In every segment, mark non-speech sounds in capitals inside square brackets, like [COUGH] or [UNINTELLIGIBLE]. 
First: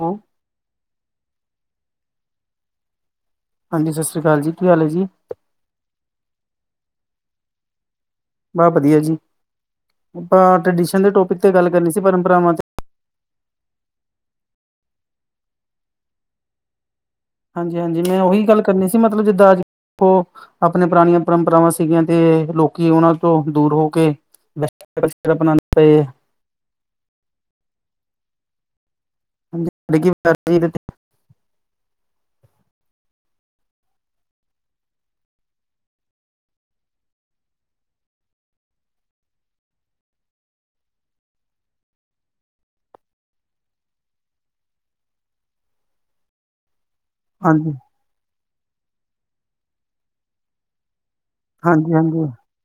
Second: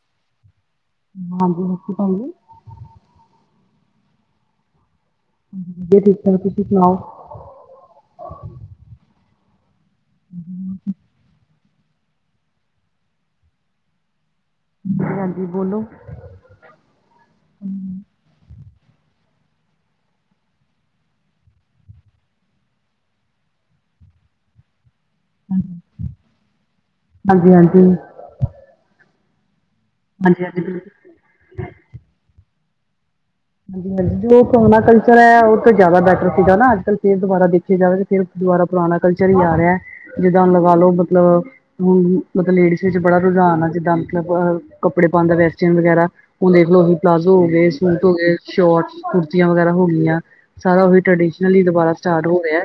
ਹੋਰ। ਹਾਂਜੀ, ਹਾਂਜੀ ਰੋਟੀ ਬਣ ਗਈ? ਹਾਂਜੀ, ਸਤਿ ਸ਼੍ਰੀ ਅਕਾਲ ਜੀ। ਕੀ ਹਾਲ ਏ, ਜੀ? ਜੀ ਠੀਕ-ਠਾਕ। ਤੁਸੀਂ ਸੁਣਾਓ? ਬਾ ਵਧੀਆ ਜੀ। ਅਪਾਂ ਟਰਡੀਸ਼ਨ ਦੇ ਟੋਪਿਕ ਤੇ ਗੱਲ ਕਰਨੀ ਸੀ ਪਰੰਪਰਾਵਾ ਤੇ। ਹਾਂਜੀ, ਬੋਲੋ। ਹਾਂਜੀ ਹਾਂਜੀ, ਮੈਂ ਓਹੀ ਗੱਲ ਕਰਨੀ ਸੀ ਮਤਲਬ ਜਿੱਦਾਂ ਅੱਜ ਉਹ। ਅਪਣੀਆਂ ਪੁਰਾਣੀਆਂ ਪਰੰਪਰਾਵਾਂ ਸੀਗੀਆਂ ਤੇ ਲੋਕੀ ਉਹਨਾਂ ਤੋਂ ਦੂਰ ਹੋ ਕੇ। [UNINTELLIGIBLE] ਬਣਾਦੇ ਪਏ ਆ। ਹਾਂਜੀ, ਹਾਂਜੀ। ਹਾਂਜੀ ਲੇਕਿਨ ਹਾਂਜੀ ਹਾਂਜੀ ਤਦ ਵੀ। ਬਿਲਕੁਲ ਹਾਂਜੀ ਹਾਂਜੀ, ਜੋ ਪੁਰਾਣਾ ਕਲਚਰ ਐ ਉਹ ਜਿਆਦਾ ਬੈਟਰ ਸੀਗਾ ਨਾ, ਅੱਜ-ਕੱਲ ਫੇਰ ਦੁਬਾਰਾ ਦੇਖ। ਵੇਖਿਆ ਜਾਵੇ ਤੇ ਫਿਰ ਦੁਬਾਰਾ ਪੁਰਾਣਾ ਕਲਚਰ ਹੀ ਆ ਰਿਹਾ, ਜਿੱਦਾਂ ਹੁਣ ਲਗਾ ਲੋ ਮਤਲਬ। ਹੁਣ ਮਤਲਬ ਲੇਡੀਜ਼ ਵਿੱਚ ਬੜਾ ਰੁਝਾਨ ਆ, ਜਿੱਦਾਂ ਮਤਲਬ ਕੱਪੜੇ ਪਾਣ ਦਾ ਵੈਸਟਰਨ ਵਗੈਰਾ। ਹੁਣ ਦੇਖ ਲੋ ਹੂ। ਪਲਾਜ਼ੋ ਹੋ ਗਏ, ਹਾਂਜੀ ਸੂਟ ਹੋ ਗੇ, ਸ਼ੋਰਟ ਕੁੁਰਤੀਆਂ ਵਗੈਰਾ ਹੋ ਗਈਆਂ ਸਾਰਾ ਓਹੀ ਟਰਡੀਸ਼ਨ। [INAUDIBLE] ਦੁਬਾਰਾ ਹਾਂਜੀ ਹਾਂਜੀ ਸਟਾਰਟ ਹੋ ਗਿਐ।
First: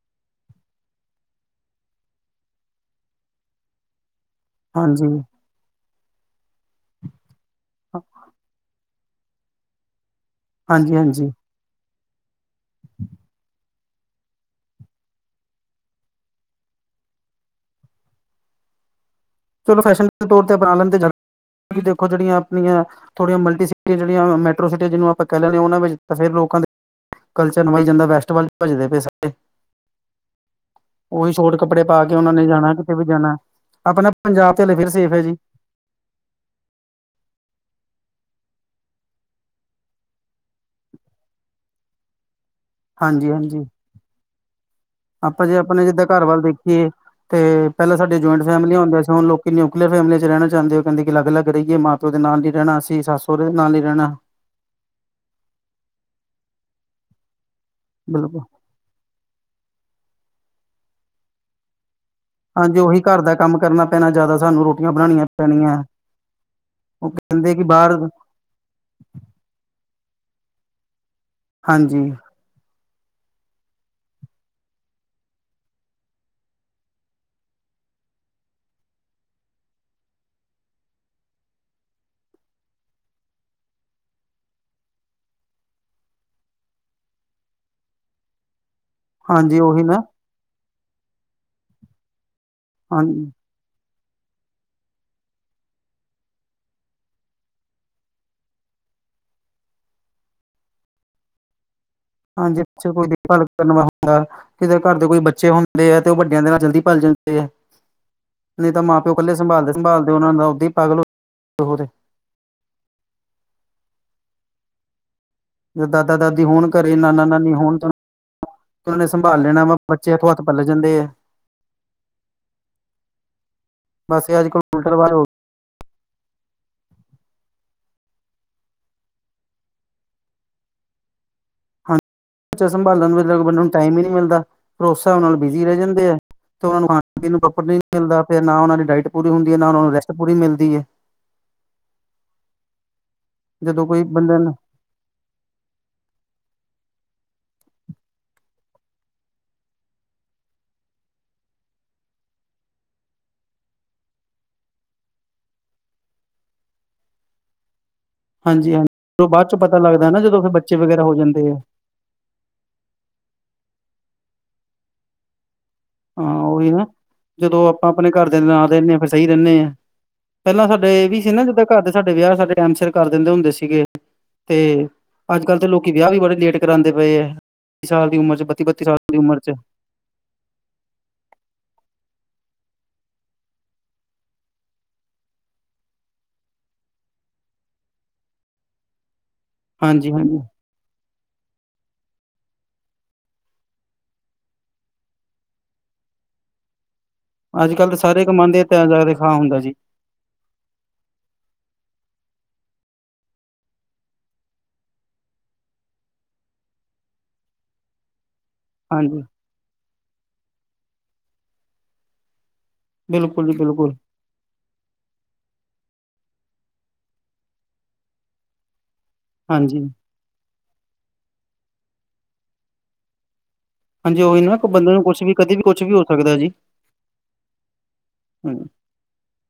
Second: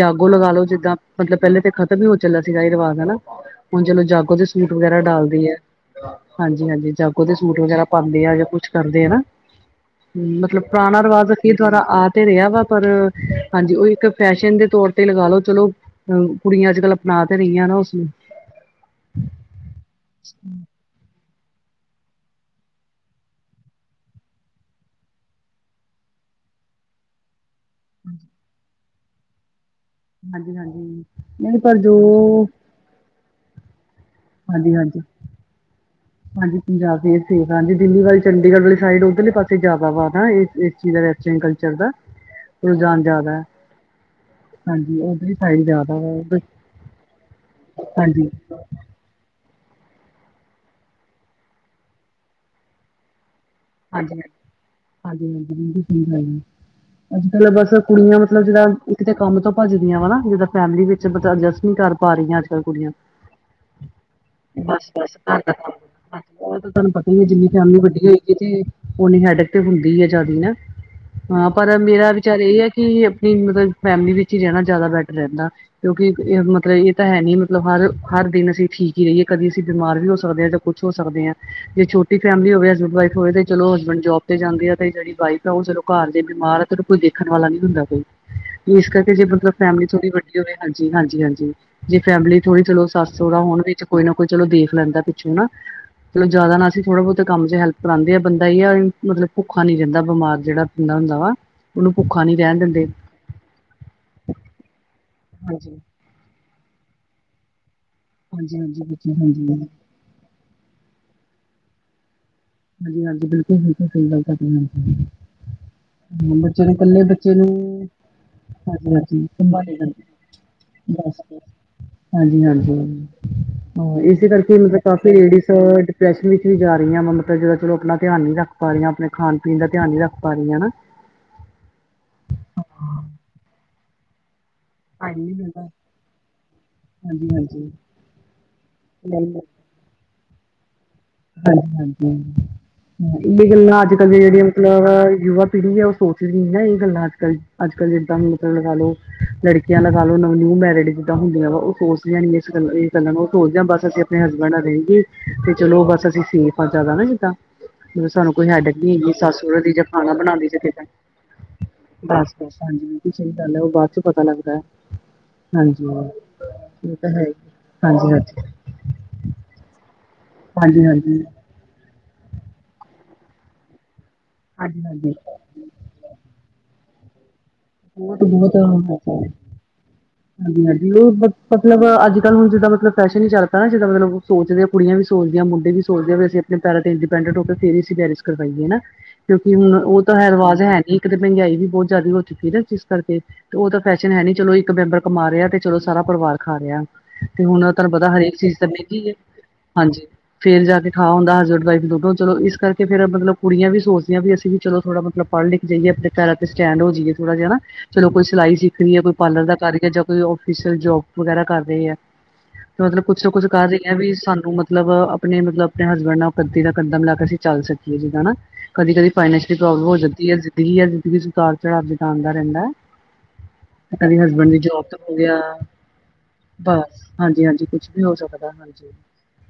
ਜਾਗੋ ਲਗਾ ਲੋ ਜਿੱਦਾਂ ਮਤਲਬ ਪਹਿਲੇ ਤੇ ਖ਼ਤਮ ਹੀ ਹੋ ਚੱਲਾ ਸੀਗਾ ਇਹ ਰਿਵਾਜ਼ ਹਨਾ। ਹੁਣ ਚਲੋ ਜਾਗੋ। ਸੂਟ ਵਗੈਰਾ ਹਾਂਜੀ ਡਾਲਦੀ ਹੈ ਹਾਂਜੀ, ਹਾਂਜੀ ਜਾਗੋ ਤੇ ਸੂਟ ਵਗੈਰਾ ਪਾਉਂਦੇ ਆ ਜਾਂ ਕੁਛ ਕਰਦੇ ਆ ਨਾ। ਹਾਂ ਮਤਲਬ ਹਾਂਜੀ ਪੁਰਾਣਾ ਹਾਂਜੀ ਰਿਵਾਜ਼ ਫੇਰ ਦੁਬਾਰਾ ਆ ਤੇ ਰਿਹਾ ਵਾ ਪਰ ਹਾਂਜੀ ਉਹ ਇੱਕ। ਫੈਸ਼ਨ ਦੇ ਤੌਰ ਤੇ ਲਗਾ ਲੋ ਚਲੋ ਅ ਕੁੜੀਆਂ ਅੱਜ ਕੱਲ੍ਹ ਅਪਣਾ ਤੇ ਰਹੀਆਂ ਨਾ ਉਸਨੂੰ। ਚਲੋ ਫੈਸ਼ਨੇਬਲ ਦੇ ਤੋਰ ਤੇ ਅਪਣਾ ਲੈਂਦੇ ਦੇਖੋ ਜਿਹੜੀਆਂ ਆਪਣੀਆਂ। ਥੋੜੀਆਂ ਮਲਟੀ ਸਿਟੀ ਜਿਹੜੀਆਂ ਮੈਟਰੋ ਸਿਟੀ ਜਿਹਨੂੰ ਆਪਾਂ ਕਹਿ ਲੈਂਦੇ ਉਹਨਾਂ ਵਿੱਚ ਫਿਰ ਲੋਕਾਂ ਦੇ। ਕਲਚਰ ਨਿਭਾਈ ਜਾਂਦਾ ਵੈਸਟ ਵਲ ਭੱਜਦੇ ਪੇ ਸਾਰੇ। ਹਾਂਜੀ ਹਾਂਜੀ ਉਹੀ ਸੂਟ ਨਹੀਂ ਪਰ ਕੱਪੜੇ ਜੋ ਪਾ ਕੇ ਉਹਨਾ ਨੇ ਜਾਣਾ ਕਿਤੇ ਵੀ ਜਾਣਾ। ਆਪਣਾ ਪੰਜਾਬ ਤੇ ਹਲੇ ਹਾਂਜੀ ਫਿਰ ਹਾਂਜੀ ਸੇਫ ਹੈ ਜੀ। ਹਾਂਜੀ, ਪੰਜਾਬ ਦੀ ਸੇਫ ਆ ਹਾਂਜੀ ਦਿੱਲੀ ਵਾਲੀ ਚੰਡੀਗੜ੍ਹ ਵਾਲੀ ਸਾਈਡ, ਉੱਧਰਲੇ ਪਾਸੇ ਜ਼ਿਆਦਾ ਵਾ ਇਸ ਚੀਜ਼ ਦਾ ਵੈਸ ਸਿੰਕ ਅੱਜ ਚਲਦਾ [UNINTELLIGIBLE] ਰੂਝਾਨ ਜਿਆਦਾ। ਹਾਂਜੀ-ਹਾਂਜੀ ਆਪਾਂ ਜੇ ਆਪਣੇ ਜ਼ਿਆਦਾ ਜਿੱਦਾਂ ਘਰ ਵਾ ਵੱਲ ਦੇਖੀਏ ਤੇ ਪਹਿਲਾ ਸਾਡੀ ਹਾਂਜੀ ਹਾਂਜੀ ਜੋਆਇੰਟ ਫੈਮਿਲੀ ਔਦੇ ਸੀ, ਹੁਣ ਲੋਕ ਕਿ ਯੂਕਲੀਅਰ ਫੈਮਲੀ ਚ ਰੈਣਾ ਚਾਦੇ ਓ ਕਹਿਦੀ ਕਿ ਲੱਗ-ਲੱਗ ਰਹੀਏ, ਮਾ-ਪਿਓ ਦੇ ਨਾਲ ਨੀ ਰੈਣਾ, ਅਸੀ, ਸੱਸ-ਸੋਹੁਰੇ ਦੇ ਨਾਲ ਨੀ ਰੈਣਾ। ਹਾਂਜੀ-ਹਾਂਜੀ ਬਿਲਕੁਲ ਸਹੀ ਗੱਲ, ਅੱਜ-ਕਲ ਬਸ ਕੁੜੀਆਂ ਬਿਲਕੁਲ ਮਤਲਬ ਜੇੜਾ ਕਿਤੇ ਕੰਮ ਤੋਂ ਭੱਜਦੀਆਂ ਵਾ ਨਾ, ਜਿੱਦਾਂ ਫੈਮਿਲੀ ਵਿੱਚ ਮਤੇ ਅਡਜਸਟ ਨੀ ਕਰ ਪਾ ਰਹੀਆਂ। ਅੱਜ ਕਲ ਹਾਂਜੀ ਕੁੜੀਆਂ ਉਹੀ ਘਰ ਦਾ ਕੰਮ ਕਰਨਾ ਪੈਣਾ ਜ਼ਿਆਦਾ ਸਾਨੂੰ ਰੋਟੀਆਂ ਬਸ-ਬਸ ਬਣਾਉਣੀਆਂ ਘਰ ਦਾ ਪੈਣੀਆਂ ਕੰਮ ਬਸ ਬੋਤ ਤੁਹਾਨੂੰ ਉਹ ਪਤਾ ਈ ਐ, ਜਿੰਨੀ ਕਹਿੰਦੇ ਕਿ ਫੈਮਿਲੀ ਬਾਹਰ ਵੱਡੀ ਹੋਈ ਇਤੀ ਓਨੀ ਹੈਡਕ ਤੇ ਹੁੰਦੀ ਏ ਜਿਆਦੀ ਨਾ। ਪਰ ਮੇਰਾ ਵਿ ਹਾਂਜੀ-ਹਾਂਜੀ ਚਰ ਏਹ ਹੈ ਕਿ ਅਆਪਣੀ ਮਤਲਬ ਫੈਮਿਲੀ ਵਿੱਚ ਹੀ ਰੈਣਾ ਜਿਆਦਾ ਬੈਟਰ ਰੈੰਦਾ। ਕਿਉਂਕਿ ਏਹ ਮਤਲਬ ਏਹ ਤਾਂ ਹੈ ਨੀ, ਮਤਲਬ ਹਰ ਹਰ ਦਿਨ ਅਸੀਂ ਠੀਕ ਹੀ ਰਹੀਏ, ਕਦੀ ਅਸੀਂ ਬਿਮਾਰ ਵੀ ਹੋ ਸਕਦੇ ਹਾਂ‌। ਕੁਛ ਹੋ ਸਕਦੇ ਆ, ਜੇ ਛੋਟੀ ਫੈਮਿਲੀ ਹੋਵੇ ਵ ਏ ਤੇ ਚਲੋ ਹਸਬੈਂਡ ਜੋਬ ਤੇ ਜਾਂਦੇ ਆ ਤੇ ਜਿਹੜੀ ਵਾਈਫ ਆ, ਉਹ ਚਲੋ ਘਰ ਜੇ ਬਿਮਾਰ ਆ ਤੇ ਕੋਈ ਦੇਖਣ ਵਾਲਾ ਨੀ ਹੁੰਦਾ ਕੋਈ। [UNINTELLIGIBLE] ਫੇਰ ਜੇ ਮਤਲਬ ਉਹੀ ਫੈਮਿਲੀ ਨਾ ਥੋੜੀ ਵੱਡੀ ਹੋਵੇ ਹਾਂਜੀ, ਹਾਂਜੀ, ਹਾਂਜੀ ਜੇ ਫੈਮਿਲੀ ਥੋੜੀ ਚਲੋ ਸੱਸ ਹਾਂਜੀ ਸੋਹਰਾ ਹੋਣ ਵਿੱਚ ਕੋਈ ਨਾ ਕੋਈ ਚਲੋ ਦੇਖ ਲੈਂਦਾ, ਪਿੱਛੋਂ ਨਾ ਚਲੋ ਜਿਆਦਾ ਨਾ ਅਸੀਂ ਥੋੜ੍ਹਾ ਬਹੁਤੇ ਕੰਮ ਚ ਹੈਲਪ ਕਰਾਂਦੇ ਆ ਬੰਦਾ ਏ ਆ ਮਤਲਬ ਭੁੱਖਾ ਨੀ ਰਹਿੰਦਾ। ਬਿਮਾਰ ਜਿਹੜਾ ਬੰਦਾ ਹੁੰਦਾ ਵਾ ਓਨੂੰ ਭੁੱਖਾ ਨਹੀਂ ਹਾਂਜੀ ਕੋਈ ਦੇਖਭਾਲ ਕਰਨ ਵਾਲਾ ਹੁੰਦਾ, ਕਿਤੇ ਘਰ ਦੇ ਕੋਈ ਬੱਚੇ ਹਾਂਜੀ, ਹੁੰਦੇ ਆ। ਤੇ ਉਹ ਵੱਡਿਆਂ ਦੇ ਨਾਲ ਜਲਦੀ ਪਲ ਜਾਂਦੇ ਆ। ਹਾਂਜੀ, ਨਈ ਤਾਂ ਹਾਂਜੀ ਮਾਂ ਪਿਓ ਬੱਚੇ ਇਕੱਲੇ ਹਾਂਜੀ। ਸੰਭਾਲਦੇ-ਸੰਭਾਲਦੇ ਉਨਾਂ ਤਾ ਉਦਾ ਹੀ ਪਾਗਲ ਹਾਂਜੀ-ਹਾਂਜੀ, ਬਿਲਕੁਲ-ਬਿਲਕੁਲ ਸਹੀ ਗੱਲ। ਜੇ ਦਾਦਾ ਹੂੰ, ਦਾਦੀ ਬੱਚੇ ਹੋਣ ਨੂੰ ਘਰੇ ਇਕੱਲੇ ਨਾਨਾ ਬੱਚੇ ਨੂੰ ਨਾਨੀ ਹੋਣ ਤਾਂ ਉਹਨਾਂ ਨੇ ਹਾਂਜੀ-ਹਾਂਜੀ ਸੰਭਾਲ ਲੈਣਾ ਬ ਵਾ ਬੱਚੇ ਹੱਥੋਂ ਹੱਥ ਪੱਲ ਜਾਂਦੇ ਆ ਹਾਂਜੀ-ਹਾਂਜੀ ਹਾਂ। ਇਸੇ ਬਸ ਇਹ ਅੱਜ ਕਰਕੇ ਕੱਲ ਮਤਲਬ ਉਲਟ ਰਿਵਾਜ ਕਾਫੀ ਹੋ ਗਏ ਲੇਡੀਜ ਡਿਪਰੈਸ਼ਨ ਵਿੱਚ ਵੀ ਜਾ ਰਹੀਆ ਮੈਮ ਆਪ ਜਦੋਂ ਚਲੋ ਆਪਣਾ ਧਿਆਨ ਨੀ ਰੱਖ ਪਾ ਰਹੀਆਂ, ਆਪਣੇ ਖਾਣ ਪੀਣ ਦਾ ਧਿਆਨ ਨੀ ਰੱਖ ਪਾ ਰਹੀਆਂ ਹਨਾ। ਹਾਂਜੀ, ਬੱਚਾ ਸੰਭਾਲਣ ਨੂੰ ਟਾਈਮ ਈ ਨੀ ਮਿਲਦਾ। ਫੇਰ ਓਸ ਟਾਈਮ ਹਿਸਾਬ ਨੀ ਨਾਲ ਮਿਲਦਾ। ਬਿਜ਼ੀ ਰਹਿ ਜਾਂਦੇ ਆ। ਤੇ ਉਹਨਾਂ ਨੂੰ ਖਾਣ ਹਾਂਜੀ ਪੀਣ ਨੂੰ ਪ੍ਰੋਪਰ ਹਾਂਜੀ, ਨਹੀਂ ਮਿਲਦਾ। ਫਿਰ ਨਾ ਉਹਨਾਂ ਦੀ ਡਾਇਟ ਪੂਰੀ ਨਹੀਂ ਹੁੰਦੀ ਹੈ ਨਾ, ਉਹਨਾਂ ਨੂੰ ਰੈਸਟ ਪੂਰੀ ਮਿਲਦੀ ਹੈ। ਹਾਂਜੀ-ਹਾਂਜੀ ਇਹ ਗੱਲਾਂ ਜਦੋਂ ਅੱਜ ਕੋਈ ਕੱਲ ਦੀ ਬੰਦੇ ਜਿਹੜੀਆਂ ਨੂੰ ਮਤਲਬ ਯੁਵਾ ਪੀੜ੍ਹੀ ਹੈ ਉਹ ਸੋਚਦੀ ਨੀ ਨਾ ਇਹ ਗੱਲਾਂ ਅੱਜਕਲ੍ਹ-ਅੱਜਕੱਲ੍ਹ ਜਿੱਦਾਂ ਨੂੰ ਮਤਲਬ ਲਗਾਲੋ। ਲੜਕੀਆਂ ਲਗਾ ਲੋ ਨਿਊ ਮੈਰਿਡ ਜਿੱਦਾਂ ਹੁੰਦੀਆਂ ਵਾ, ਉਹ ਸੋਚਦੀਆਂ ਨੀ ਏਸ ਗੱਲ ਗੱਲਾਂ ਨੂੰ ਉਹ ਸੋਚਦੇ ਬਸ ਅਸੀ ਹਸਬੈਂਡ ਨਾਲ ਰਹੀਏ, ਚਲੋ ਬਸ ਅਸੀਂ ਸੇਫ ਜ਼ਿਆਦਾ ਨਾ ਜਿੱਦਾਂ ਸਾਨੂੰ ਕੋਈ ਹਾਂਜੀ ਹੈਡਿੰਗ ਹਾਂਜੀ ਨੀ ਇੰਨੀ ਜਦੋਂ ਸੱਸ ਬਾਅਦ ਚ ਸਹੁਰੇ ਦੀ ਪਤਾ ਜਾਂ ਲੱਗਦਾ ਖਾਣਾ ਨਾ ਜਦੋਂ ਬਣਾਣਦੀ ਫਿਰ ਸੀ ਕਿ ਬੱਚੇ ਵਗੈਰਾ ਹੋ ਜਾਂਦੇ ਆ ਬਸ-ਬਸ ਹਾਂਜੀ ਏਹ ਵੀ ਸਹੀ ਗੱਲ ਐ, ਉਹ ਬਾਅਦ ਚ ਪਤਾ ਲੱਗਦਾ। ਹਾਂਜੀ। ਹਾਂ ਉਹੀ ਨਾ ਇਹ ਤਾਂ ਹੈ ਹੀ ਜਦੋਂ ਆਪਾਂ ਆਪਣੇ ਹਾਂਜੀ ਘਰਦਿਆਂ ਹਾਂਜੀ ਨਾਲ ਰਹਿਣੇ ਇ ਫਿਰ ਸਹੀ ਰਹਿਣੇ ਆ ਪਹਿਲਾਂ ਹਾਂਜੀ ਸਾਡੇ ਏ ਵੀ ਹਾਂਜੀ ਸੀ ਨਾ ਜਿੱਦਾਂ ਘਰ ਦੇ ਸਾਡੇ ਵਿਆਹ ਸਾਡੇ ਟਾਇਮ ਸਿਰ ਕਰ ਦਿੰਦੇ ਹੁੰਦੇ, ਸੀਗੇ ਹਾਂਜੀ ਤੇ ਹਾਂਜੀ ਅੱਜ ਅੱਜਕੱਲ੍ਹ ਤਾਂ ਲੋਕੀ ਵਿਆਹ ਵੀ ਬੜੇ ਲੇਟ ਕਰਾਂਦੇ ਪਏ ਐ, ਸਾਲ ਦੀ ਬਹੁਤ ਉਮਰ ਚ ਬੱਤੀ-ਬੱਤੀ ਸਾਲ ਦੀ ਬਹੁਤ ਉਮਰ ਚ। ਹਾਂਜੀ-ਹਾਂਜੀ, ਉਹ ਮਤਲਬ ਅੱਜਕੱਲ੍ਹ ਹੁਣ ਜਿੱਦਾਂ ਮਤਲਬ ਫੈਸ਼ਨ ਹੀ ਚਲ ਪਿਆ ਨਾ ਜਿੱਦਾਂ ਮਤਲਬ ਸੋਚਦੇ ਕੁੜੀਆਂ ਵੀ ਸੋਚਦੀਆਂ ਮੁੰਡੇ ਵੀ ਸੋਚਦੇ ਆ ਵੀ, ਅਸੀਂ ਆਪਣੇ ਪੈਰਾਂ ਤੇ ਇੰਡੀਪੈਂਡਟ ਹੋ ਕੇ ਫੇਰ ਅਸੀਂ ਮੈਰਿਜ ਕਰਵਾਈਏ ਨਾ। ਕਿਉਂਕਿ ਹੁਣ ਉਹ ਹਾਂਜੀ ਤਾਂ ਹੈ ਹਾਂਜੀ ਰਿਵਾਜ਼ ਹੈ ਨੀ ਕਿਤੇ ਮਹਿੰਗਾਈ ਵੀ ਬਹੁਤ ਜ਼ਿਆਦਾ ਹੋ ਚੁੱਕੀ ਹੈ। ਜਿਸ ਕਰਕੇ ਤੇ ਉਹ ਤਾਂ ਫੈਸ਼ਨ ਹੈ ਨੀ ਚਲੋ ਇੱਕ ਮੈਂਬਰ ਕਮਾ ਰਿਹਾ, ਤੇ ਚਲੋ ਸਾਰਾ ਪਰਿਵਾਰ ਖਾ ਰਿਹਾ। ਤੇ ਹੁਣ ਅੱਜ ਕੱਲ੍ਹ ਤੁਹਾਨੂੰ ਤਾਂ ਪਤਾ ਸਾਰੇ ਹਰੇਕ ਚੀਜ਼ ਕਮਾਉਂਦੇ ਤਾਂ ਜਾ ਮਹਿੰਗੀ ਐ, ਕੇ ਖਾ ਹੁੰਦਾ ਜੀ ਹਾਂਜੀ। ਫੇਰ ਜਾ ਕੇ ਖਾ ਹੁੰਦਾ। ਹਸਬੈਂਡ ਵਾਈਫ ਜਦੋ। ਚਲੋ ਇਸ ਕਰਕੇ ਫੇਰ ਮਤਲਬ ਕੁੜੀਆਂ ਵੀ ਸੋਚਦੀਆਂ ਵੀ ਅਸੀਂ ਵੀ ਚਲੋ ਥੋੜ੍ਹਾ, ਮਤਲਬ ਪੜ੍ਹ ਲਿਖ ਜਾਈਏ ਆਪਣੇ ਪੈਰਾਂ ਤੇ ਸਟੈਂਡ ਹੋ ਜਾਈਏ ਥੋੜਾ ਜਿਹਾ। ਚਲੋ ਕੋਈ ਸਿਲਾਈ ਫਰੀ ਹੈ। ਕੋਈ ਹਾਂਜੀ ਪਾਰਲਰ ਦਾ ਕਰ ਰਹੀ ਹੈ ਜਾਂ ਕੋਈ ਓਫੀਸ਼ਅਲ ਜੋਬ ਵਗੈਰਾ ਕਰ ਰਹੀ ਹੈ। ਮਤਲਬ ਕੁਛ-ਕੁਛ ਬਿਲਕੁਲ ਜੀ ਕਹਿ ਬਿਲਕੁਲ ਰਹੀਆਂ ਵੀ ਸਾਨੂੰ ਮਤਲਬ ਮਤਲਬ ਆਪਣੇ, ਮਤਲਬ ਆਪਣੇ ਹਸਬੈਂਡ ਨਾਲ ਕਦੇ ਦਾ ਕੱਦਾ ਮਿਲਾ ਕੇ ਅਸੀਂ ਚੱਲ ਸਕੀਏ ਹਨਾ। ਕਦੀ, ਕਦੀ ਫਾਇਨਸ਼ਅਲ ਪ੍ਰਬਲਮ ਹਾਂਜੀ ਹੋ ਜਾ ਜ਼ਿੰਦਗੀ ਆ। ਜ਼ਿੰਦਗੀ ਉਤਾਰ, ਚੜਾਵ ਜਿਦਾ ਆਉਂਦਾ ਰਹਿੰਦਾ ਹੈ। ਤੇ ਕਦੀ ਹਾਂਜੀ ਉਹੀ ਹਸਬੈਂਡ ਨਾ ਦੀ ਬੰਦੇ ਜੋਬ ਨੂੰ ਹੋ ਕੁਛ ਵੀ ਗਿਆ। ਕਦੇ ਵੀ ਕੁਛ ਵੀ ਹੋ ਸਕਦਾ ਜੀ ਬਸ ਹਾਂਜੀ, ਹਾਂਜੀ ਕੁਛ ਵੀ ਹੋ ਸਕਦਾ ਹਾਂਜੀ।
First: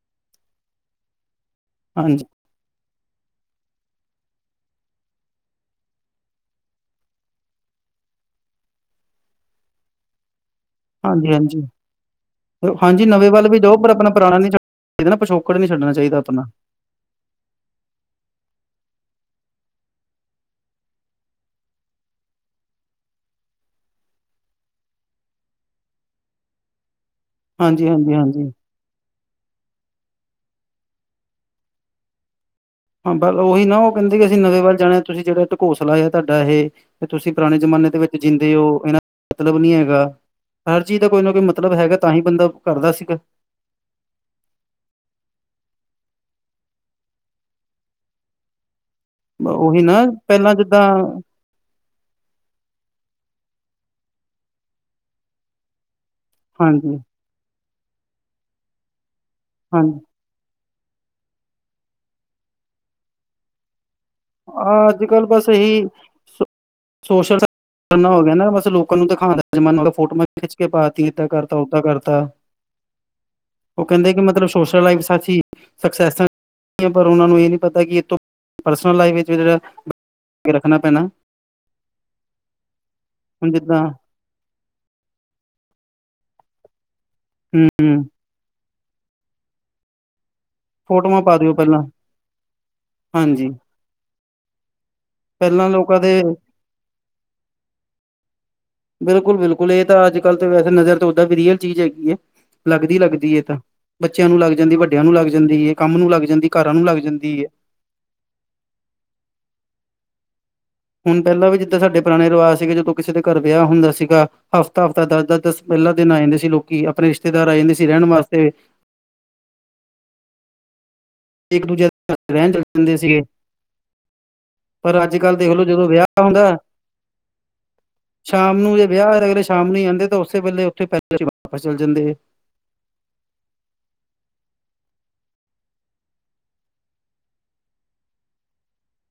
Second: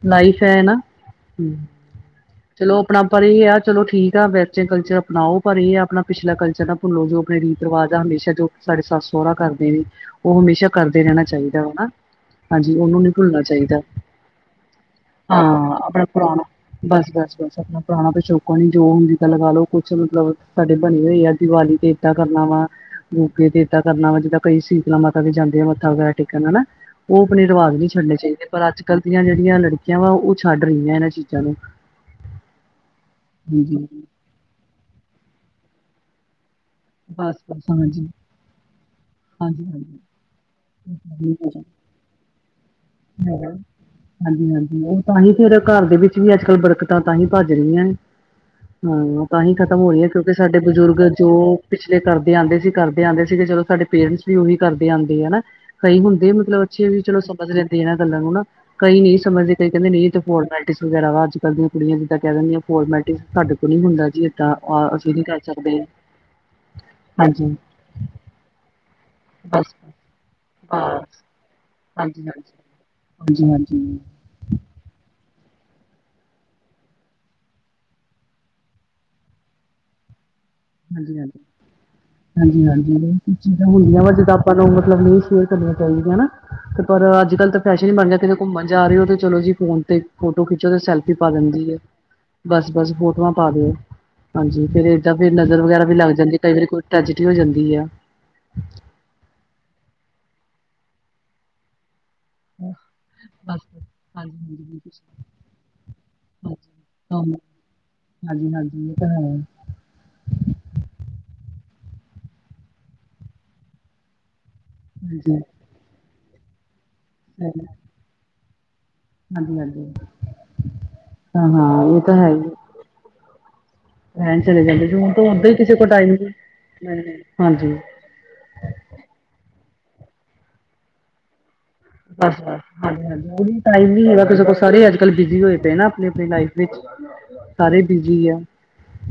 ਲਾਈਫ ਹੈ ਨਾ। ਹਾਂਜੀ। ਚਲੋ ਆਪਣਾ, ਪਰ ਹੀ ਆ ਚਲੋ ਠੀਕ ਆ। ਵੈਸੇ ਕਲਚਰ ਅਪਣਾਓ ਪਰ ਇਹ ਆ ਆਪਣਾ ਪਿਛਲਾ ਕਲਚਰ ਨਾ ਭੁੱਲੋ ਜੋ, ਆਪਣੇ ਰੀਤ-ਰਿਵਾਜ ਆ। ਹਮੇਸ਼ਾ ਜੋ ਸਾਡੇ ਸੱਸ ਸਹੁਰਾ ਕਰਦੇ ਨੇ। ਉਹ ਹਮੇਸ਼ਾ ਕਰਦੇ ਰਹਿਣਾ ਹਾਂਜੀ ਚਾਹੀਦਾ ਹਾਂਜੀ ਹਨਾ। ਹਾਂਜੀ। ਉਹਨੂੰ ਨਹੀਂ ਨਵੇਂ ਭੁੱਲਣਾ ਵੱਲ ਵੀ ਜਾਓ ਚਾਹੀਦਾ ਪਰ ਆਪਣਾ ਪੁਰਾਣਾ ਨੀ ਛੱਡਣਾ ਚਾਹੀਦਾ ਨਾ ਪਿਛੋਕੜ ਨੀ ਹਾਂ। ਛੱਡਣਾ ਆਪਣਾ ਚਾਹੀਦਾ ਪੁਰਾਣਾ ਬਸ- ਬਸ- ਬਸ। ਆਪਣਾ ਪੁਰਾਣਾ ਪਿਛੋਕਾਣ ਨੀ ਜੋ ਹੁੰਦੀ ਤਾਂ ਲਗਾ ਲਓ। ਕੁਛ ਮਤਲਬ ਸਾਡੇ ਬਣੀ ਹੋਏ ਆ ਦੀਵਾਲੀ ਤੇ ਏਦਾਂ ਕਰਨਾ ਵਾ। ਮੋਕੇ ਤੇ ਏਦਾਂ ਕਰਨਾ ਵਾ। ਜਿੱਦਾਂ ਕਈ ਸੀ। ਜਿਵੇ ਮਾਤਾ ਵੀ ਜਾਂਦੇ ਆ। ਮੱਥਾ ਵਗੈਰਾ ਟੇਕਣ ਹਨਾ। ਉਹ ਆਪਣੇ ਰਿਵਾਜ਼ ਹਾਂਜੀ ਨਹੀਂ ਹਾਂਜੀ ਛੱਡਣੇ ਹਾਂਜੀ ਚਾਹੀਦੇ, ਪਰ ਅੱਜ ਗਲਤੀਆ ਦੀਆਂ ਜਿਹੜੀਆਂ ਲੜਕੀਆਂ ਵਾ, ਉਹ ਛੱਡ ਰਹੀਆਂ ਇਹਨਾਂ ਚੀਜ਼ਾਂ ਨੂੰ। ਹਾਂ ਬਸ ਉਹੀ ਨਾ। ਹਾਂਜੀ ਉਹ ਕਹਿੰਦੇ ਕਿ ਅਸੀਂ ਨਵੇਂ ਵੱਲ ਜਾਣਾ। ਤੁਸੀਂ ਜਿਹੜਾ ਢਕੋਸਲਾ ਆ ਤੁਹਾਡਾ ਇਹ ਤੇ ਤੁਸੀਂ ਬਸ ਪੁਰਾਣੇ ਬਸ ਜਮਾਨੇ ਦੇ ਹਾਂਜੀ ਵਿੱਚ ਜਿੰਂਦੇ ਹੋ। ਇਹਨਾਂ ਦਾ ਮਤਲਬ ਨਹੀਂ ਹਾਂਜੀ-ਹਾਂਜੀ, ਹੈਗਾ। ਹਰ ਚੀਜ਼ ਦਾ ਕੋਈ ਨਾ ਕੋਈ ਮਤਲਬ ਹੈਗਾ। ਤਾਂ ਹੀ ਬੰਦਾ ਕਰਦਾ ਸੀ। ਹੈਲੋ। ਹਾਂਜੀ ਹਾਂਜੀ। ਉਹ ਤਾਂਹੀ ਫੇਰ ਘਰ ਦੇ ਵਿੱਚ ਵੀ ਅੱਜ ਕੱਲ੍ਹ ਬਰਕਤਾਂ ਤਾਂਹੀ ਭੱਜ ਰਹੀਆਂ ਨੇ। ਹਾਂ ਤਾਂ ਹੀ ਖਤਮ ਉਹੀ ਨਾ ਹੋਈ ਹੈ। ਕਿਉਂਕਿ ਪਹਿਲਾਂ ਸਾਡੇ ਜਿੱਦਾਂ ਬਜ਼ੁਰਗ ਜੋ ਪਿਛਲੇ ਕਰਦੇ ਆਉਂਦੇ ਸੀ ਕਰਦੇ ਆਉਂਦੇ ਸੀਗੇ। ਚਲੋ ਸਾਡੇ ਪੇਰੈਂਟਸ ਵੀ ਉਹੀ ਕਰਦੇ ਆਉਂਦੇ ਹੈ ਨਾ। ਕਈ ਹੁੰਦੇ ਚਲੋ ਅੱਛੇ ਹਾਂਜੀ ਵੀ, ਚਲੋ ਸਮਝ ਲੈਂਦੇ ਆ ਇਹਨਾਂ ਗੱਲਾਂ ਨੂੰ ਨਾ। ਕਈ ਨਹੀਂ ਸਮਝਦੇ ਕਈ ਕਹਿੰਦੇ ਹਾਂਜੀ ਨਹੀਂ ਫੋਰਮੈਲਟਿਸ ਵਗੈਰਾ ਵਾ। ਅੱਜ ਕਲ ਦੀਆਂ ਕੁੜੀਆਂ ਜਿੱਦਾਂ ਕਹਿ ਦਿੰਦੀਆਂ। ਫੋਰਮੈਲਟਿਸ ਸਾਡੇ ਤੋ ਨੀ ਹੁੰਦਾ ਜੀ ਇਹ। ਹਾਂ। ਅੱਜ ਕੱਲ੍ਹ ਬਸ ਇਹੀ ਸ-ਸੋਸ਼ਲ ਹਾਂਜੀ ਜਮਾਨਾ ਹੋ ਗਿਆ ਨਾ‌। ਬਸ ਲੋਕਾਂ ਨੂੰ ਦਿਖਾਨਾ ਬਸ। ਜਮਾਨਾ ਹੋ ਗਿਆ। ਫੋਟੋਆਂ ਖਿੱਚ ਕੇ ਪਾ ਦਿੱਤੀ ਬਸ ਏਦਾਂ ਕਰ ਉਹਦਾ ਕਰਤਾ। ਹਾਂਜੀ-ਹਾਂਜੀ, ਹਾਂਜੀ-ਹਾਂਜੀ, ਉਹ ਕਹਿੰਦੇ ਕਿ ਮਤਲਬ ਸੋਸ਼ਲ ਲਾਈਫ ਐਸੀ ਸਕਸੈਸ, ਪਰ ਉਹਨਾਂ ਨੂੰ ਇਹ ਨਹੀਂ ਪਤਾ ਕਿ ਏ ਤੋ ਸੋਸ਼ਲ ਲਾਈਫ ਵਿੱਚ ਵੀ ਜਰਾ। ਹਾਂਜੀ ਹਾਂਜੀ। ਹਾਂਜੀ ਹਾਂਜੀ। ਬਸ ਕੁਝ ਹੁਣ ਚੀਜ਼ਾਂ ਜਿੱਦਾਂ ਹੁੰਦੀਆਂ ਵਾ ਜਿੱਦ ਆਪਾਂ ਨੂੰ ਮਤਲਬ ਨਿਓ ਸ਼ੇਅਰ ਕਰਨੀਆਂ ਚਾਹੀਦੀਆਂ ਹਨ। ਤੇ ਪਰ ਅੱਜ ਕਲ ਤਾਂ ਫੈਸ਼ਨ ਹੀ ਹਮ ਬਣ ਜਾ ਘੁੰਮਣ ਜਾ ਰਹੇ ਹੋ ਤੇ ਚਲੋ ਜੀ। ਫੋਨ ਤੇ ਫੋਟੋ ਖਿੱਚੋ ਤੇ ਸੈਲਫੀ ਫੋਟੋਆਂ ਪਾ ਦਿਓ ਦਿੰਦੀ ਏ। ਪਹਿਲਾਂ ਬਸ ਬਸ। ਫੋਟੋਆਂ ਹਾਂਜੀ ਪਾ ਦਿਓ, ਹਾਂਜੀ ਫੇਰ ਏਦਾਂ ਫਿਰ ਨਜ਼ਰ ਪਹਿਲਾਂ ਵਗੈਰਾ ਵੀ ਲੋਕਾਂ ਲੱਗ ਦੇ ਜਾਂਦੀ। ਕਈ ਵਾਰੀ ਕੋਈ ਟ੍ਰੈਜਡੀ ਹੋ ਜਾਂਦੀ ਆ। ਬਿਲਕੁਲ ਬਿਲਕੁਲ। ਇਹ ਤਾਂ ਅੱਜ ਕੱਲ੍ਹ ਤਾਂ ਵੈਸੇ ਨਜ਼ਰ ਤਾਂ ਉਦਾਂ ਵੀ ਰੀਅਲ ਚੀਜ਼ ਹੈਗੀ ਹੈ। ਲੱਗਦੀ- ਲੱਗਦੀ ਏ ਤਾਂ। ਬਸ ਬੱਚਿਆਂ ਹਾਂਜੀ ਨੂੰ ਲੱਗ ਹਾਂਜੀ ਜਾਂਦੀ, ਬਿਲਕੁਲ ਵੱਡਿਆਂ ਨੂੰ ਸਹੀ। ਲੱਗ ਲੱਗ ਜਾਂਦੀ ਹੈ। ਕੰਮ ਨੂੰ ਲੱਗ ਜਾਂਦੀ, ਹਾਂਜੀ ਘਰਾਂ ਨੂੰ ਲੱਗ ਹਾਂ, ਜਾਂਦੀ ਏ ਹਾਂਜੀ ਹਾਂਜੀ ਇਹ ਤਾਂ ਹੈ। ਹੁਣ ਪਹਿਲਾਂ ਵੀ ਜਿੱਦਾਂ ਸਾਡੇ ਪੁਰਾਣੇ ਰਿਵਾਜ਼ ਸੀਗੇ। ਜਦੋਂ ਕਿਸੇ ਦੇ ਘਰ ਵਿਆਹ ਹੁੰਦਾ ਸੀਗਾ ਹਫ਼ਤਾ- ਹਫ਼ਤਾ ਹਾਂਜੀ ਦਸ ਦਸ ਸਹੀ ਦਸ ਪਹਿਲਾ ਦਿਨ ਆ ਜਾਂਦੇ ਸੀ ਲੋਕੀ, ਆਪਣੇ ਰਿਸ਼ਤੇਦਾਰ ਆ ਜਾਂਦੇ ਸੀ। ਰਹਿਣ ਵਾਸਤੇ ਹਾਂਜੀ ਹਾਂਜੀ। ਹਾਂ ਇੱਕ ਹਾਂ। ਦੂਜੇ ਓਹ ਦੇ ਤਾਂ ਹੈ ਹੀ। ਰਹਿਣ ਚਲੇ ਜਾਂਦੇ ਸੀਗੇ ਰਹਣ ਚਲੇ ਜਾਂਦੇ। ਪਰ ਹੁਣ ਅੱਜ ਤੇ ਕੱਲ੍ਹ ਉਂਝ ਤੇ ਦੇਖਲੋ ਕਿਸੇ ਜਦੋਂ ਕੋਲ ਟਾਈਮ ਵਿਆਹ ਨੀ ਹੁੰਦਾ ਹੈ ਹਾਂਜੀ। ਸ਼ਾਮ ਨੂੰ ਜੇ ਵਿਆਹ, ਅਗਲੇ ਸ਼ਾਮ ਨੂੰ ਹੀ ਆਉਂਦੇ, ਤਾਂ ਉਸੇ ਵੇਲੇ ਉੱਥੇ ਪੈਲਸ ਚੋ ਵਾਪਸ ਚਲੇ ਜਾਂਦੇ ਐ। ਹਾਂਜੀ ਹਾਂਜੀ। ਉਹ ਟਾਈਮ ਨੀ ਹੈਗਾ ਕਿਸੇ ਕੋਲ, ਸਾਰੇ ਅੱਜ ਕੱਲ ਬਿਜ਼ੀ ਹੋਏ ਪਏ ਨਾ, ਆਪਣੀ ਆਪਣੀ ਲਾਈਫ ਵਿੱਚ ਸਾਰੇ ਬਿਜੀ ਆ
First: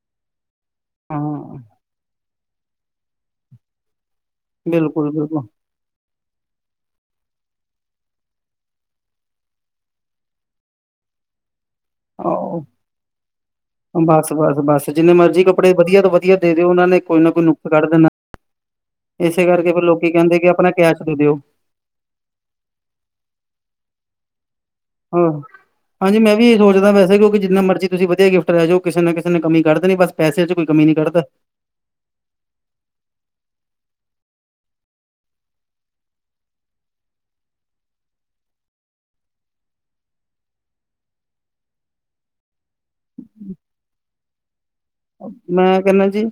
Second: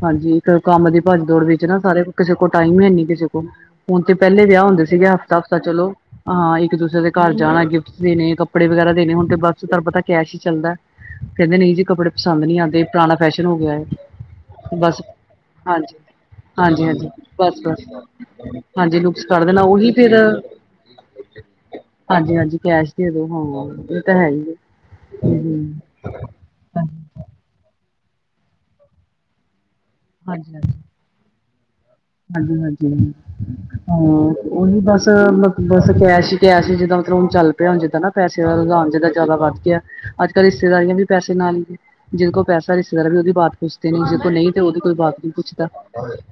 ਹਾਂਜੀ। ਕੰਮ ਦੀ ਹਾਂ ਭੱਜ ਦੌੜ ਵਿੱਚ ਨਾ। ਸਾਰੇ ਕਿਸੇ ਕੋਲ ਟਾਈਮ ਹੀ ਹੈਨੀ ਕਿਸੇ ਕੋਲ। ਹੁਣ ਤੇ ਪਹਿਲੇ ਵਿਆਹ ਹੁੰਦੇ ਸੀਗੇ। ਬਿਲਕੁਲ ਹਫ਼ਤਾ- ਬਿਲਕੁਲ ਹਫ਼ਤਾ ਚਲੋ। ਹਾਂ ਇੱਕ ਦੂਸੇ ਦੇ ਘਰ ਜਾਣਾ। ਗਿਫਟ ਦੇਣੇ ਕੱਪੜੇ ਵਗੈਰਾ ਦੇਣੇ ਹੁਣ ਬਸ ਤੁਹਾਨੂੰ ਪਤਾ ਕੈਸ਼ ਹੀ ਚੱਲਦਾ। ਕਹਿੰਦੇ ਨਹੀ ਜੀ ਕੱਪੜੇ ਪਸੰਦ ਨਹੀ ਆਹੋ ਆਉਂਦੇ ਪੁਰਾਣਾ ਫੈਸ਼ਨ ਹੋ ਗਿਆ ਐ ਬਸ, ਬਸ ਜਿੰਨੇ ਮਰਜ਼ੀ ਕੱਪੜੇ ਹਾਂਜੀ ਵਧੀਆ ਤੋਂ ਵਧੀਆ ਦੇ ਦਿਓ ਉਹਨਾਂ ਹਾਂਜੀ ਨੇ ਹਾਂਜੀ ਕੋਈ ਨਾ ਕੋਈ ਬਸ ਨੁਕਸ ਬਸ ਕੱਢ ਦੇਣਾ। ਹਾਂਜੀ ਨੁਕਸ ਕਰ ਇਸੇ ਦੇਣਾ ਕਰਕੇ ਫਿਰ ਉਹੀ ਲੋਕੀ ਫ਼ੇਰ ਕਹਿੰਦੇ ਕਿ ਆਪਣਾ ਕੈਸ਼ ਦੇ ਦਿਓ ਹਾਂਜੀ ਹਾਂਜੀ ਕੈਸ਼ ਦੇ ਦੋ ਹਾਂ ਇਹ ਤਾਂ ਹੈ ਹੀ ਏ। ਹਾਂ ਹਾਂਜੀ ਮੈਂ ਵੀ ਸੋਚਦਾ ਹਾਂਜੀ, ਵੈਸੇ ਕਿਉਂਕਿ ਜਿੰਨਾ ਮਰਜ਼ੀ ਤੁਸੀਂ ਵਧੀਆ ਗਿਫਟ ਲੇ ਜੋ ਕਿਸੇ ਨਾ ਕਿਸੇ ਨੇ ਕਮੀ ਕੱਡ ਦੇਨੀ ਬਸ। ਪੈਸੇ ਚ ਕੋਈ ਕਮੀ ਨੀ ਕੱਢਦਾ। ਹਾਂਜੀ ਹਾਂਜੀ। ਹਾਂ ਉਹਹੀ ਬਸ ਮਤਲਬ ਬਸ ਕੈਸ਼ ਹੀ ਕੈਸ਼ ਸੀ ਜਿੱਦਾਂ ਮਤਲਬ ਹੁਣ ਚੱਲ ਪਿਆ ਹੁਣ ਜਿੱਦਾਂ ਨਾ ਪੈਸੇ ਦਾ ਲਉਣ ਜਦਾ ਜ਼ਿਆਦਾ ਵੱਧ ਗਿਆ ਅੱਜ ਕੱਲ੍ਹ ਰਿਸ਼ਤੇਦਾਰੀਆਂ ਵੀ ਪੈਸੇ ਨਾਲ ਈ ਜੇ। ਜਿਹਦੇ ਕੋਲ ਪੈਸਾ ਰਿਸ਼ਤੇਦਾਰ ਵੀ ਉਹਦੀ ਬਾਤ ਪੁੱਛਦੇ ਨੇ ਜਿਹ ਕੋਲ ਨਹੀਂ ਤੇ ਉਹਦੀ ਕੋਈ ਬਾਤ ਨਹੀਂ ਪੁੱਛਦਾ। ਮੈਂ ਕਹਿੰਦਾ ਜੀ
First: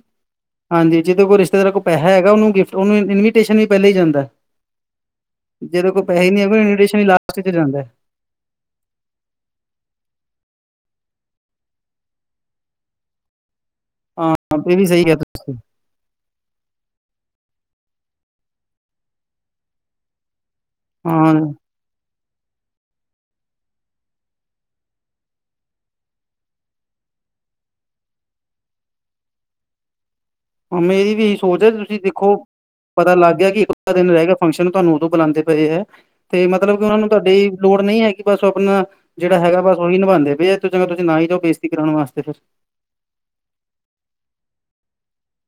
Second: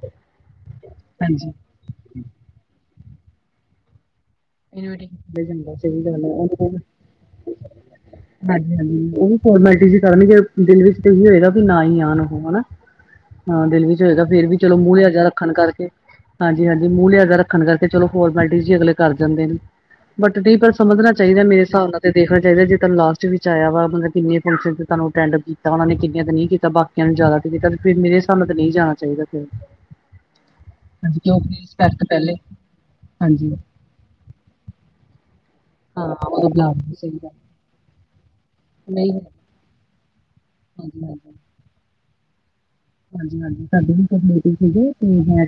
ਹਾਂਜੀ ਜਿਹਦੇ ਕੋਲ ਹਾਂਜੀ। ਰਿਸ਼ਤੇਦਾਰ ਕੋਲ ਪੈਸਾ ਹੈਗਾ ਉਹਨੂੰ ਗਿਫਟ ਇਨਵੀਟੇਸ਼ਨ ਵੀ ਪਹਿਲ਼ੇ ਹੀ ਜਾਂਦਾ। ਜਾਂਦਾ ਜਿਹਦੇ ਸਹੀ ਕੋਲ ਪੈਸੇ ਗੱਲ ਹੀ ਨਹੀਂ ਹੈ ਇਨਵੀਟੇਸ਼ਨ ਵੀ ਲਾਸਟ ਚ ਜਾਂਦਾ। ਹਾਂਜੀ ਹਾਂਜੀ ਉਹ ਵੀ ਫੋਰਮੈਲਿਟੀ ਜੀ ਕਰਨਗੇ ਦਿਲ ਵਿੱਚ ਤੇ ਇਹੀ ਹੋਏਗਾ ਵੀ ਨਾ ਹੀ ਆਣ ਉਹ ਹਨਾ। ਹਾਂ ਦਿਲ ਵਿੱਚ ਹੋਏਗਾ ਹਾਂ ਫੇਰ ਵੀ ਚਲੋ ਇਹ ਮੂੰਹ ਸਹੀ ਲਿਆਜ ਕਿਹਾ ਰੱਖਣ ਤੁਸੀਂ ਕਰਕੇ। ਹਾਂਜੀ ਹਾਂਜੀ ਮੂੰਹ ਲਿਆਜਾ ਰੱਖਣ ਕਰਕੇ ਚਲੋ ਫੋਰਮਲਟੀ ਜੀ ਅਲੇ ਕਰ ਜਾਂਦੇ ਨੇ ਬ ਸਮਝਣਾ ਚਾਹੀਦਾ ਹਾਂ। ਮੇਰੇ ਹਿਸਾਬ ਨਾਲ ਤੇ ਦੇਖਣਾ ਚਾਹੀਦਾ ਜੇ ਤਨੁ ਲਾਸਟ ਵਿੱਚ ਆਇਆ ਵਾ ਮਤਲਬ ਕਿੰਨੇ ਫੰਕਸ਼ਨ ਤੁਾਨੂੰ ਅਟੈਂਡ ਕੀਤਾ ਉਹ ਨੇ ਕਿੰਨੀਆਂ ਤੇ ਨਹੀਂ ਕੀਤਾ ਬਾਕੀ ਜ਼ਿਆਦਾ ਤੇ ਕੀਤਾ ਫਿਰ ਮੇਰੇ ਹਿਸਾਬ ਨਾਲ ਤੇ ਨਹੀਂ ਜਾਣਾ ਚਾਹੀਦਾ ਫਿਰ ਮੇਰੀ ਹਾਂਜੀ ਵੀ ਇਹੀ ਕਿਉਂਕਿ ਸੋਚ ਹੈ ਤੁਸੀਂ ਰਿਸਪੈਕਟ ਦੇਖੋ ਪਹਿਲੇ ਪਤਾ ਲੱਗ ਗਿਆ ਹਾਂਜੀ ਕਿ ਦਿਨ ਰਹਿ ਗਿਆ ਫੰਕਸ਼ਨ ਤੁਹਾਨੂੰ ਉਦੋਂ ਬੁਲਾਉਂਦੇ ਪਏ ਐ। ਹਾਂ ਤੇ ਉਦੋਂ ਮਤਲਬ ਕਿ ਬੁਲਾਣਾ ਉਹਨਾਂ ਨੂੰ ਸਹੀ ਗੱਲ ਤੁਹਾਡੀ ਲੋੜ ਨਹੀ ਹੈ ਕਿ ਬਸ ਆਪਣਾ ਨਹੀਂ ਜਿਹੜਾ ਹੈਗਾ ਬਸ ਉਹੀ ਨਿਭਉਂਦੇ ਭਏ ਤੁਸੀਂ ਨਾ ਹਾਂਜੀ-ਹਾਂਜੀ। ਜਾਓ ਬੇਸ਼ਤੀ ਕਰਉਣ ਵਾਸਤੇ ਫਿਰ। ਹਾਂਜੀ ਹਾਂਜੀ ਸਾਡੇ ਵੀ ਸੀਗੇ ਤੇ ਮੈਂ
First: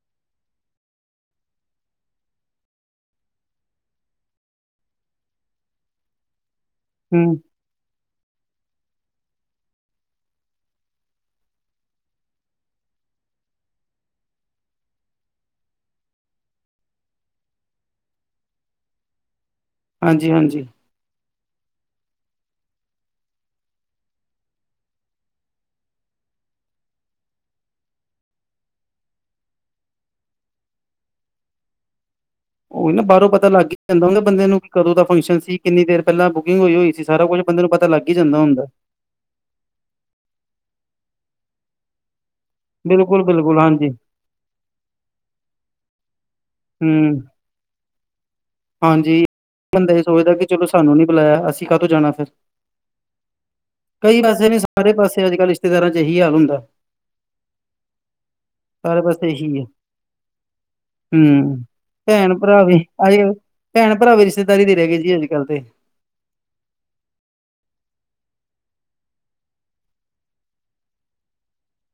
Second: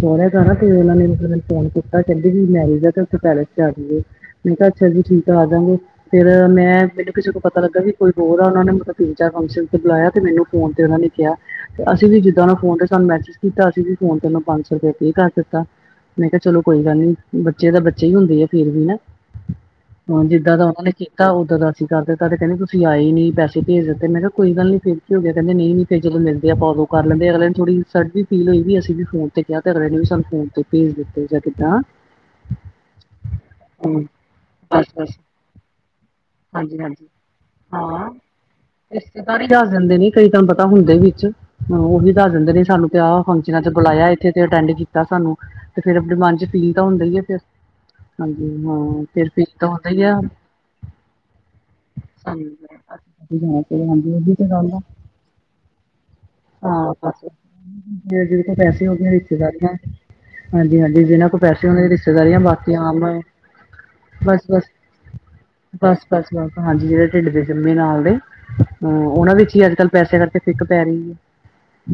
ਸੋਆ ਸਾਰਾ ਤੇ ਉਹਨਾਂ ਨੇ ਮ ਫੋਨ ਕੀਤਾ। ਤਾਂ ਕਹਿੰਦੇ ਵੀ ਮੈਰਿਜ ਆ ਤੇ ਉੱਥੇ ਪੈਲਸ ਚ ਆਈਏ। ਮੈਂ ਕਿਹਾ ਅੱਛਾ ਜੀ ਠੀਕ ਆ ਆ ਜਾਂਗੇ ਫੇਰ ਮੈਂ ਮੈਨੂੰ ਕਿਸੇ ਹੂੰ, ਕੋ ਪਤਾ ਲੱਗਾ ਵੀ ਕੋਈ ਬਹੁਤ ਆ ਉਹਨਾਂ ਨੇ ਮਲ ਤਿੰਨ ਚਾਰ ਫੰਕਸ਼ਨ ਤੇ ਬੁਲਾਇਆ ਤੇ ਮੈਨੂੰ ਫੋਨ ਤੇ ਉਹਨਾਂ ਨੇ ਕਿਹਾ। ਤੇ ਅਸੀਂ ਵੀ ਜਿੱਦਾਂ ਉਹ ਫੋਨ ਤੇ ਸਾਨੂੰ ਮੈਸੇਜ ਕੀਤਾ ਅਸੀਂ ਵੀ ਫੋਨ ਤੇ ਉਹਨੂੰ ਪੰਜ ਸੌ ਰੁਪਏ ਪੇ ਕਰ ਦਿੱਤਾ। ਮੈਂ ਕਿਹਾ ਚਲੋ ਕੋਈ ਗੱਲ ਨੀ ਬੱਚੇ ਤਾਂ ਬੱਚੇ ਹੀ ਹੁੰਦੇ ਆ ਫੇਰ ਵੀ ਨਾ ਹੁਣ ਹਾਂਜੀ ਜਿੱਦਾਂ ਦਾ ਹਾਂਜੀ ਓਹਨੇ ਤਾਂ ਓਦਰ ਦਾ ਅਸੀ ਕਰ ਦਿੱਤਾ ਤੇ ਕਹਿੰਦੇ ਤੁਸੀਂ ਆਏ ਨੀ ਪੈਸੇ ਭੇਜ ਦਿੱਤੇ ਮੈਂ ਕਿਹਾ ਕੋਈ ਗੱਲ ਨੀ ਫਿਰ ਹੋ ਗਿਆ ਕੀ ਨਹੀਂ ਜਦੋਂ ਮਿਲਦੇ ਆ ਆਪਾਂ ਉਦੋਂ ਕਰ ਲੈਂਦੇ ਅਗਲੇ ਨੇ ਥੋੜੀ ਇੰਸੂਲਤ ਵੀ ਫੀਲ ਹੋਈ ਵੀ ਅਸੀਂ ਵੀ ਫੋਨ ਤੇ ਕਿਹਾ ਤੇ ਅਗਲੇ ਨੇ ਵੀ ਸਾਨੂੰ ਫੋਨ ਤੇ ਪੀਸ ਦਿਤੇ ਜਾ ਕਿਦਾ [UNINTELLIGIBLE] ਹ। [UNINTELLIGIBLE] ਉਹੀ ਨਾ ਬਾਹਰੋਂ ਪਤਾ ਲੱਗ ਹੀ ਹੂੰ ਜਾਂਦਾ ਉਹਦੇ ਬੰਦੇ ਨੂੰ ਵੀ ਬਸ ਕਦੋਂ ਦਾ ਬਸ ਫੰਕਸ਼ਨ ਸੀ ਕਿੰਨੀ ਦੇਰ ਪਹਿਲਾਂ ਬੁਕਿੰਗ ਹੋਈ ਹਾਂਜੀ ਹੋਈ ਸੀ ਸਾਰਾ ਕੁਜ ਬੰਦੇ ਨੂੰ ਪਤਾ ਲੱਗ ਹੀ ਜਾਂਦਾ ਹੁੰਦਾ। ਰਿਸ਼ਤੇਦਾਰ ਹੀ ਦੱਸ ਦਦੇ ਨੇ ਕਈ ਤੁਹਾਨੂੰ ਪਤਾ ਹੁੰਦੇ ਵੀ ਵਿੱਚ ਹ ਉਹੀ ਦੱਸ ਦਿੰਦੇ ਨੇ ਸਾਨੂੰ ਕਿਆ ਬਿਲਕੁਲ ਬਿਲਕੁਲ ਫੰਕਸ਼ਨਾਂ ਚ ਹਾਂਜੀ ਬੁਲਾਇਆ ਇੱਥੇ ਤੇ ਅਟੈਂਡ ਕੀਤਾ ਸਾਨੂੰ ਤੇ ਫੇਰ ਆਪਣੇ ਮਨ ਚ ਫੀਲ ਤਾਂ ਹੁੰਦਾ ਈ ਏ ਹਮ ਫਿਰ ਹਾਂਜੀ ਹਾਂ ਹਾਂਜੀ ਫਿਰ ਫੀਲ ਤਾਂ ਹੁੰਦਾ ਬੰਦਾ ਹੀ ਇਹ ਆ ਸੋਚਦਾ ਕਿ ਚਲੋ ਸਾਨੂੰ ਨਹੀਂ ਬੁਲਾਇਆ ਅਸੀਂ ਕਦੋ ਜਾਣਾ ਫਿਰ ਸਾਨੂੰ ਜਾਣਾ ਚਾਹੀਦਾ ਹਾਂਜੀ ਕਈ ਉਹੀ ਤੇ ਪਾਸੇ ਨੇ ਸਾਰੇ ਪਾਸੇ ਅੱਜ ਕੱਲ੍ਹ ਰਿਸ਼ਤੇਦਾਰਾਂ ਚ ਇਹੀ ਹਾਲ ਹੋਏ। ਆਹੋ ਬਾੱਸ, ਜਿਦੇ ਕੋਲ ਪੈਸੇ ਸਾਰੇ ਹੋਗੇ ਪਾਸੇ ਇਹੀ ਹੈ ਰਿਸ਼ਤੇਦਾਰੀਆਂ। ਹਾਂਜੀ-ਹਾਂਜੀ ਜਿਨਾਂ ਕੋਲ ਹੂੰ, ਪੈਸੇ ਓਨਾ ਦੀ ਭੈਣ ਰਿਸ਼ਤੇਦਾਰੀਆ ਭਰਾ ਬਾਕੀ ਵੀ ਅੱਜ ਆਮ- ਭੈਣ ਭਰਾ ਵੀ ਬਸ ਰਿਸ਼ਤੇਦਾਰੀ ਬਸ ਨੀ ਰੈਅ ਗਈ ਅੱਜ ਕੱਲ ਤੇ। ਬਸ ਬਸ ਬਸ ਹਾਂਜੀ ਜਿਹੜੇ ਢਿੱਡ ਦੇ ਜੰਮੇ ਨਾਲ ਦੇ ਨਾਲ ਦੇ ਉਹਨਾਂ ਵਿੱਚ ਹੀ ਅੱਜ ਕੱਲ ਪੈਸੇ ਦਾ ਤੇ ਸਿੱਖ ਪੈ ਰਹੀ ਹੈ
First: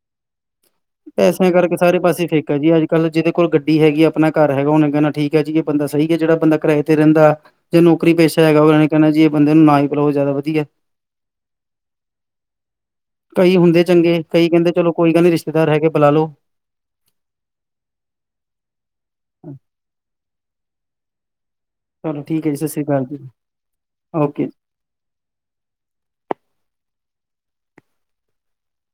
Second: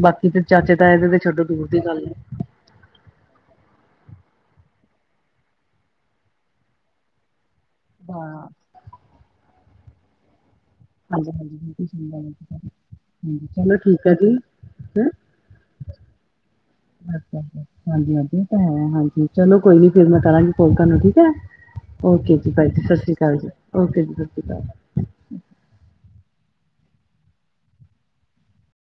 ਬਾਕੀ ਤੇ ਚਾਚੇ ਤਾਏ ਇਹਦੇ ਤੇ ਛੱਡੋ ਦੂਰ ਦੀ ਗੱਲ ਹੈ। ਭੈਂਜੀ ਅੱਜ ਕੱਲ੍ਹ ਜਿਹਦੇ ਕੋਲ ਗੱਡੀ ਹੈਗੀ ਆਪਣਾ ਘਰ ਹੈਗਾ ਉਨੇ ਨਾ ਠੀਕ ਹੈ ਜੀ ਏ ਬਦਾ ਸਹੀ ਹੈ ਜਿਹੜਾ ਬੰਦਾ ਕਿਰਾਏ ਤੇ ਰਹਿੰਦਾ ਜੇ ਨੌਕਰੀ ਹਾਂ ਪੇਸ਼ਾ ਹੈਗਾ ਉਹਨਾਂ ਨੇ ਕਹਣਾ ਜ ਇਹ ਬੰਦੇ ਨੂੰ ਨਾ ਹੀ ਬੁਲਾਓ ਜ਼ਿਆਦਾ ਵਧੀਆ। ਹਾਂਜੀ ਹਾਂਜੀਿਲ [UNINTELLIGIBLE] ਕਈ ਹੁੰਦੇ ਚੰਗੇ ਕਈ ਕਹਿੰਦੇ ਚਲੋ ਕੋਈ ਗੱਲ ਨੀ ਰਿਸ਼ਤੇਦਾਰ ਹੈਗੇ ਬੁਲਾ ਲੋ। ਅ ਹਾਂਜੀ- ਹਾਂਜੀ ਹੈ ਹਾਂਜੀ ਚਲੋ ਕੋਈ ਨੀ ਫੇਰ ਮੈ ਕਰਾਂਗੀ ਫੋਨ ਤੁਹਾਨੂੰ ਠੀਕ ਹੈ। ਓਕੇ ਜੀ ਭਾਈ ਜੀ ਸਤਿ ਸ਼੍ਰੀ ਅਕਾਲ ਜੀ ਓਕੇ ਜੀ ਸਤਸ਼੍ਰੀਅਕਾਲ।